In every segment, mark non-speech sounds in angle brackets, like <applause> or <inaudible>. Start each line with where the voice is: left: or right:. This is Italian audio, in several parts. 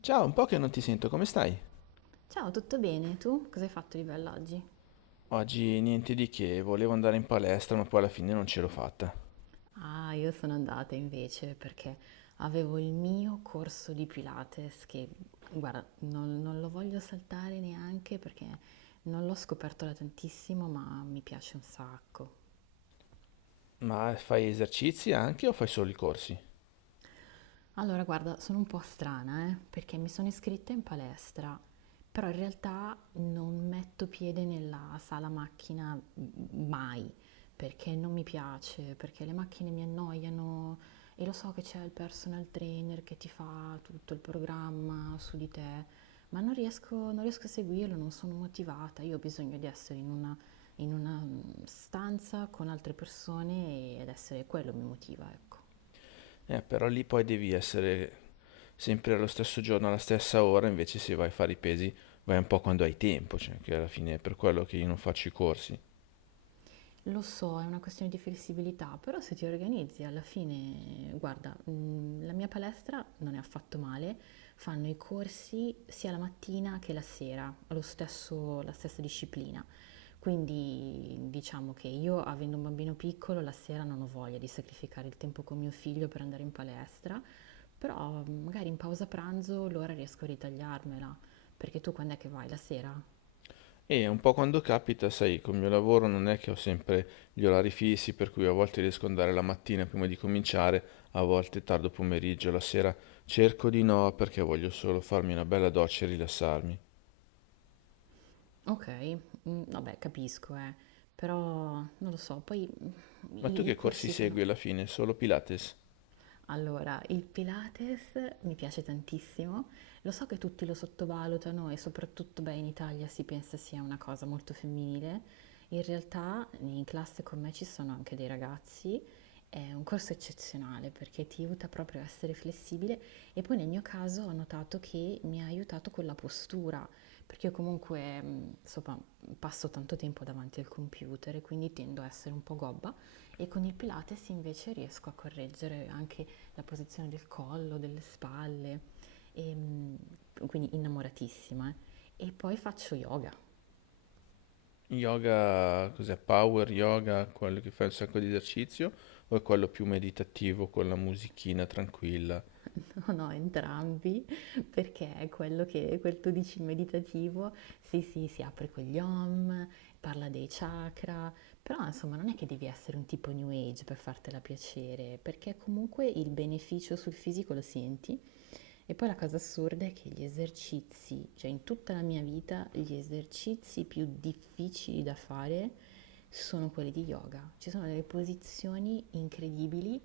left: Ciao, un po' che non ti sento, come stai?
right: Ciao, tutto bene? Tu cosa hai fatto di bello oggi?
left: Oggi niente di che, volevo andare in palestra, ma poi alla fine non ce l'ho fatta.
right: Ah, io sono andata invece perché avevo il mio corso di Pilates che, guarda, non lo voglio saltare neanche perché non l'ho scoperto da tantissimo, ma mi piace un sacco.
left: Ma fai esercizi anche o fai solo i corsi?
right: Allora, guarda, sono un po' strana, perché mi sono iscritta in palestra, però in realtà non metto piede nella sala macchina mai, perché non mi piace, perché le macchine mi annoiano e lo so che c'è il personal trainer che ti fa tutto il programma su di te, ma non riesco a seguirlo, non sono motivata, io ho bisogno di essere in una stanza con altre persone ed essere quello mi motiva, ecco.
left: Però lì poi devi essere sempre allo stesso giorno, alla stessa ora, invece se vai a fare i pesi vai un po' quando hai tempo, cioè che alla fine è per quello che io non faccio i corsi.
right: Lo so, è una questione di flessibilità, però se ti organizzi alla fine, guarda, la mia palestra non è affatto male, fanno i corsi sia la mattina che la sera, la stessa disciplina. Quindi diciamo che io, avendo un bambino piccolo, la sera non ho voglia di sacrificare il tempo con mio figlio per andare in palestra, però magari in pausa pranzo l'ora riesco a ritagliarmela, perché tu quando è che vai? La sera?
left: E un po' quando capita, sai, col mio lavoro non è che ho sempre gli orari fissi, per cui a volte riesco ad andare la mattina prima di cominciare, a volte tardo pomeriggio, la sera cerco di no perché voglio solo farmi una bella doccia e rilassarmi.
right: Okay, mhmm, vabbè capisco però non lo so, poi,
left: Ma tu
right: i
left: che corsi
right: corsi sono
left: segui alla fine? Solo Pilates?
right: allora, il Pilates mi piace tantissimo, lo so che tutti lo sottovalutano e soprattutto, beh, in Italia si pensa sia una cosa molto femminile. In realtà in classe con me ci sono anche dei ragazzi, è un corso eccezionale perché ti aiuta proprio a essere flessibile e poi nel mio caso ho notato che mi ha aiutato con la postura, perché io comunque, insomma, passo tanto tempo davanti al computer e quindi tendo a essere un po' gobba e con il Pilates invece riesco a correggere anche la posizione del collo, delle spalle, e, quindi innamoratissima, eh. E poi faccio yoga,
left: Yoga, cos'è? Power yoga, quello che fa un sacco di esercizio? O è quello più meditativo con la musichina tranquilla?
right: <laughs> no, no, entrambi, perché è quello che, quel tu dici meditativo, sì, sì, si apre con gli om, parla dei chakra, però insomma non è che devi essere un tipo new age per fartela piacere, perché comunque il beneficio sul fisico lo senti. E poi la cosa assurda è che gli esercizi, cioè in tutta la mia vita, gli esercizi più difficili da fare sono quelli di yoga. Ci sono delle posizioni incredibili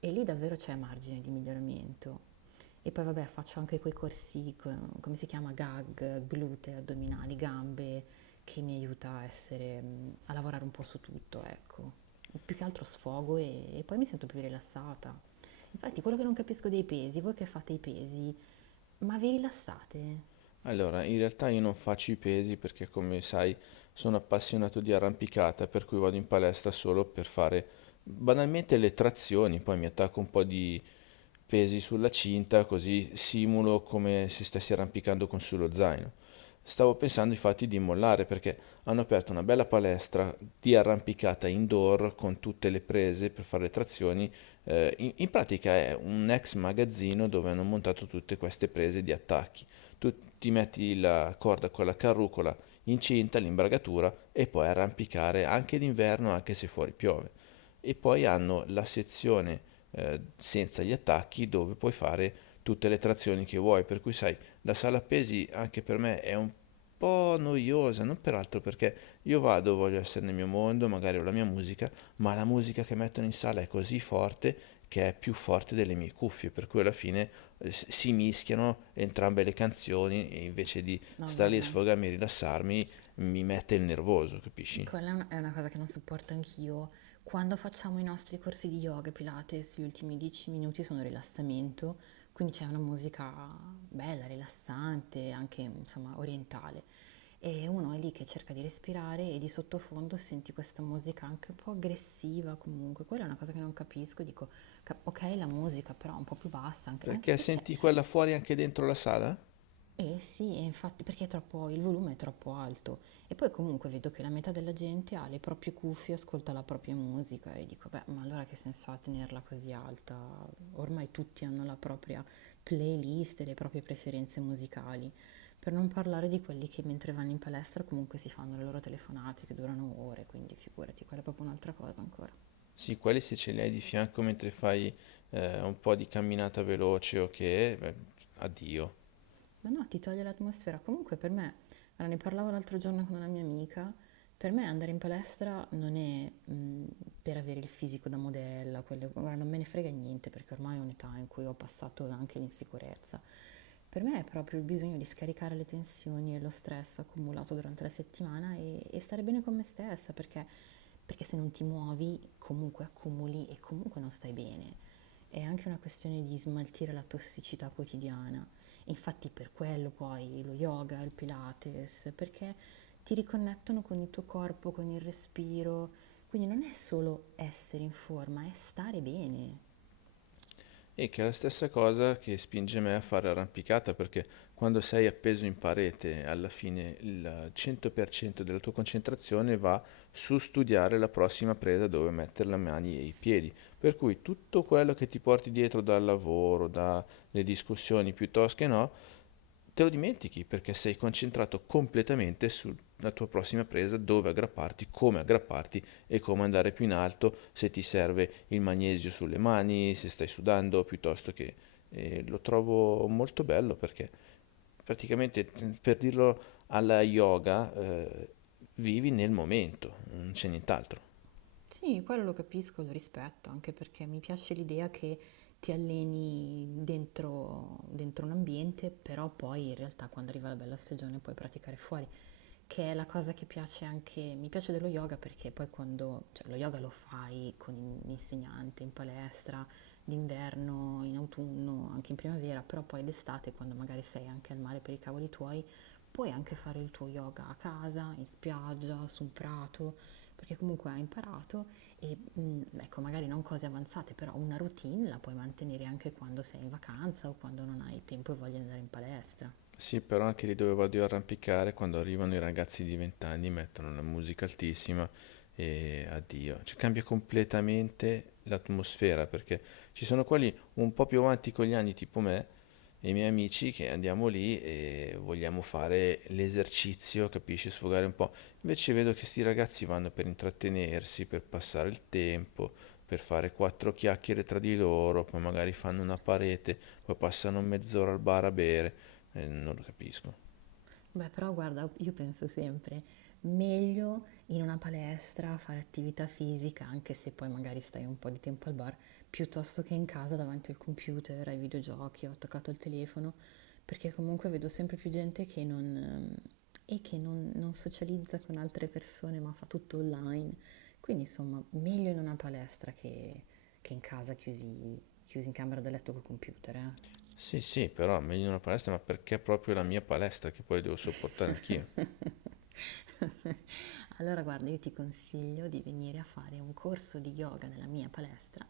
right: e lì davvero c'è margine di miglioramento. E poi vabbè faccio anche quei corsi, come si chiama, gag, glute, addominali, gambe, che mi aiuta a essere, a lavorare un po' su tutto, ecco. Più che altro sfogo e poi mi sento più rilassata. Infatti, quello che non capisco dei pesi, voi che fate i pesi, ma vi rilassate?
left: Allora, in realtà io non faccio i pesi perché, come sai, sono appassionato di arrampicata, per cui vado in palestra solo per fare banalmente le trazioni, poi mi attacco un po' di pesi sulla cinta, così simulo come se stessi arrampicando con sullo zaino. Stavo pensando infatti di mollare perché hanno aperto una bella palestra di arrampicata indoor con tutte le prese per fare le trazioni. In pratica è un ex magazzino dove hanno montato tutte queste prese di attacchi. Tu ti metti la corda con la carrucola incinta, l'imbragatura e puoi arrampicare anche d'inverno anche se fuori piove. E poi hanno la sezione senza gli attacchi dove puoi fare tutte le trazioni che vuoi, per cui sai, la sala pesi anche per me è un po' noiosa, non peraltro perché io vado, voglio essere nel mio mondo, magari ho la mia musica, ma la musica che mettono in sala è così forte che è più forte delle mie cuffie, per cui alla fine si mischiano entrambe le canzoni e invece di
right: No,
left: stare lì a
right: guarda,
left: sfogarmi e rilassarmi mi mette il nervoso, capisci?
right: è una cosa che non sopporto anch'io. Quando facciamo i nostri corsi di yoga e Pilates, gli ultimi 10 minuti sono rilassamento, quindi c'è una musica bella, rilassante, anche insomma orientale. E uno è lì che cerca di respirare e di sottofondo senti questa musica anche un po' aggressiva comunque. Quella è una cosa che non capisco, dico, ok la musica però un po' più bassa, anche, anche
left: Perché
right: perché
left: senti quella fuori anche dentro la sala?
right: eh sì, e infatti perché è troppo, il volume è troppo alto e poi comunque vedo che la metà della gente ha le proprie cuffie, ascolta la propria musica e dico, beh, ma allora che senso ha tenerla così alta? Ormai tutti hanno la propria playlist e le proprie preferenze musicali, per non parlare di quelli che mentre vanno in palestra comunque si fanno le loro telefonate che durano ore, quindi figurati, quella è proprio un'altra cosa ancora.
left: Sì, quelli se ce li hai di fianco mentre fai un po' di camminata veloce o okay, che, beh, addio.
right: Ma no, ti toglie l'atmosfera. Comunque per me, allora, ne parlavo l'altro giorno con una mia amica, per me andare in palestra non è per avere il fisico da modella, guarda, non me ne frega niente perché ormai è un'età in cui ho passato anche l'insicurezza. Per me è proprio il bisogno di scaricare le tensioni e lo stress accumulato durante la settimana e stare bene con me stessa perché se non ti muovi comunque accumuli e comunque non stai bene. È anche una questione di smaltire la tossicità quotidiana. Infatti per quello poi lo yoga, il Pilates, perché ti riconnettono con il tuo corpo, con il respiro. Quindi non è solo essere in forma, è stare bene.
left: E che è la stessa cosa che spinge me a fare arrampicata, perché quando sei appeso in parete, alla fine il 100% della tua concentrazione va su studiare la prossima presa dove mettere le mani e i piedi. Per cui tutto quello che ti porti dietro dal lavoro, dalle discussioni piuttosto che no, te lo dimentichi perché sei concentrato completamente sulla tua prossima presa, dove aggrapparti, come aggrapparti e come andare più in alto, se ti serve il magnesio sulle mani, se stai sudando, piuttosto che... e lo trovo molto bello perché praticamente, per dirlo alla yoga, vivi nel momento, non c'è nient'altro.
right: Sì, quello lo capisco, lo rispetto, anche perché mi piace l'idea che ti alleni dentro un ambiente, però poi in realtà quando arriva la bella stagione puoi praticare fuori, che è la cosa che piace anche, mi piace dello yoga perché poi quando, cioè lo yoga lo fai con un insegnante in palestra, d'inverno, in autunno, anche in primavera, però poi d'estate quando magari sei anche al mare per i cavoli tuoi, puoi anche fare il tuo yoga a casa, in spiaggia, su un prato, perché comunque hai imparato e ecco, magari non cose avanzate, però una routine la puoi mantenere anche quando sei in vacanza o quando non hai tempo e voglia di andare in palestra.
left: Sì, però anche lì dove vado io a arrampicare, quando arrivano i ragazzi di 20 anni mettono una musica altissima e addio. Cioè cambia completamente l'atmosfera perché ci sono quelli un po' più avanti con gli anni, tipo me e i miei amici, che andiamo lì e vogliamo fare l'esercizio, capisci, sfogare un po'. Invece vedo che sti ragazzi vanno per intrattenersi, per passare il tempo, per fare quattro chiacchiere tra di loro, poi magari fanno una parete, poi passano mezz'ora al bar a bere, non lo capisco.
right: Beh, però guarda, io penso sempre, meglio in una palestra fare attività fisica, anche se poi magari stai un po' di tempo al bar, piuttosto che in casa davanti al computer, ai videogiochi, ho attaccato il telefono, perché comunque vedo sempre più gente che non, e che non socializza con altre persone, ma fa tutto online. Quindi insomma, meglio in una palestra che in casa chiusi, chiusi in camera da letto col computer,
left: Sì, sì, però meglio in una palestra, ma perché proprio la mia palestra che poi devo sopportare anch'io?
right: eh. <laughs> <laughs> Allora guarda, io ti consiglio di venire a fare un corso di yoga nella mia palestra,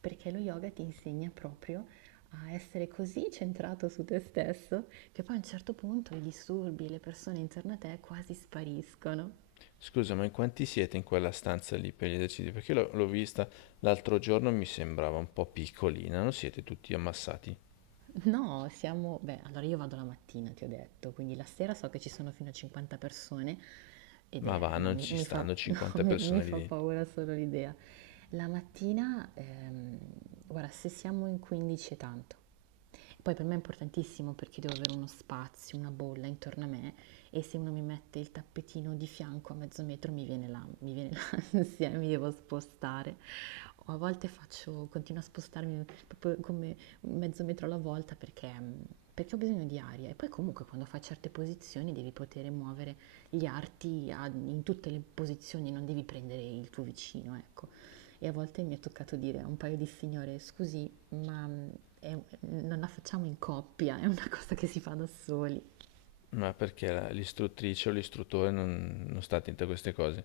right: perché lo yoga ti insegna proprio a essere così centrato su te stesso che poi a un certo punto i disturbi e le persone intorno a te quasi spariscono.
left: Scusa, ma in quanti siete in quella stanza lì per gli esercizi? Perché l'ho vista l'altro giorno e mi sembrava un po' piccolina, non siete tutti ammassati?
right: No, siamo... Beh, allora io vado la mattina, ti ho detto, quindi la sera so che ci sono fino a 50 persone ed
left: Ma
right: è...
left: va,
right: No,
left: non ci
right: mi fa,
left: stanno
right: <laughs> no,
left: 50 persone
right: mi
left: lì
right: fa
left: dentro.
right: paura solo l'idea. La mattina, guarda, se siamo in 15 è tanto. Poi per me è importantissimo perché devo avere uno spazio, una bolla intorno a me e se uno mi mette il tappetino di fianco a mezzo metro mi viene <laughs> l'ansia, mi devo spostare. O a volte faccio, continuo a spostarmi proprio come mezzo metro alla volta perché ho bisogno di aria. E poi comunque quando fai certe posizioni devi poter muovere gli arti in tutte le posizioni, non devi prendere il tuo vicino, ecco. E a volte mi è toccato dire a un paio di signore, scusi, ma non la facciamo in coppia, è una cosa che si fa da soli.
left: Ma perché l'istruttrice o l'istruttore non sta attento a queste cose?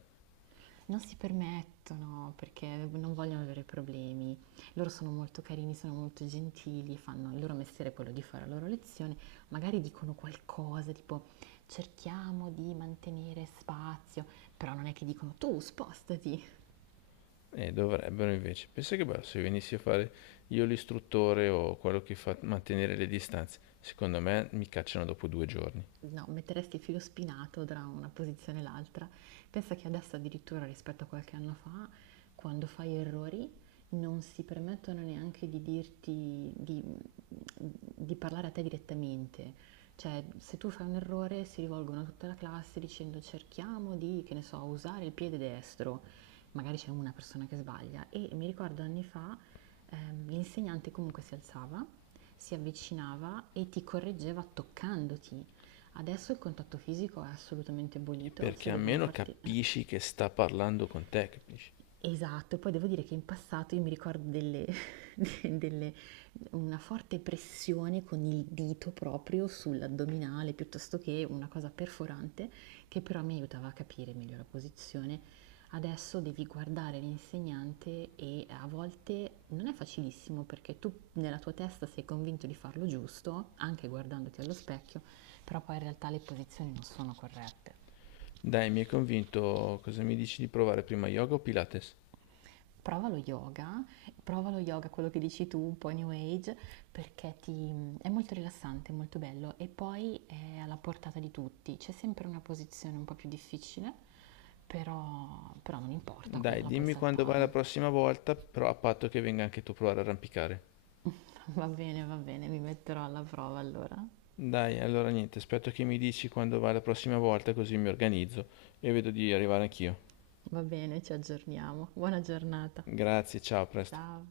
right: Non si permettono perché non vogliono avere problemi. Loro sono molto carini, sono molto gentili, fanno il loro mestiere è quello di fare la loro lezione, magari dicono qualcosa tipo cerchiamo di mantenere spazio, però non è che dicono tu spostati.
left: E dovrebbero invece. Pensa che bello se venissi a fare io l'istruttore o quello che fa mantenere le distanze. Secondo me mi cacciano dopo 2 giorni.
right: No, metteresti il filo spinato tra una posizione e l'altra. Pensa che adesso addirittura rispetto a qualche anno fa, quando fai errori, non si permettono neanche di dirti, di parlare a te direttamente. Cioè, se tu fai un errore, si rivolgono a tutta la classe dicendo cerchiamo di, che ne so, usare il piede destro. Magari c'è una persona che sbaglia. E mi ricordo anni fa, l'insegnante comunque si alzava, si avvicinava e ti correggeva toccandoti. Adesso il contatto fisico è assolutamente abolito,
left: Perché
right: se devono
left: almeno
right: farti....
left: capisci che sta parlando con te, capisci?
right: Esatto, e poi devo dire che in passato io mi ricordo <laughs> de- delle- una forte pressione con il dito proprio sull'addominale, piuttosto che una cosa perforante, che però mi aiutava a capire meglio la posizione. Adesso devi guardare l'insegnante e a volte non è facilissimo perché tu nella tua testa sei convinto di farlo giusto, anche guardandoti allo specchio, però poi in realtà le posizioni non sono corrette.
left: Dai, mi hai convinto. Cosa mi dici di provare prima yoga o Pilates?
right: Prova lo yoga, prova lo yoga, quello che dici tu, un po' New Age, perché ti- è molto rilassante, è molto bello e poi è alla portata di tutti. C'è sempre una posizione un po' più difficile, però, però non importa, quella
left: Dai,
right: la puoi
left: dimmi quando vai la
right: saltare.
left: prossima volta, però a patto che venga anche tu a provare a arrampicare.
right: <laughs> Va bene, mi metterò alla prova allora.
left: Dai, allora niente, aspetto che mi dici quando vai la prossima volta, così mi organizzo e vedo di arrivare anch'io.
right: Va bene, ci aggiorniamo. Buona giornata.
left: Grazie, ciao, a presto.
right: Ciao.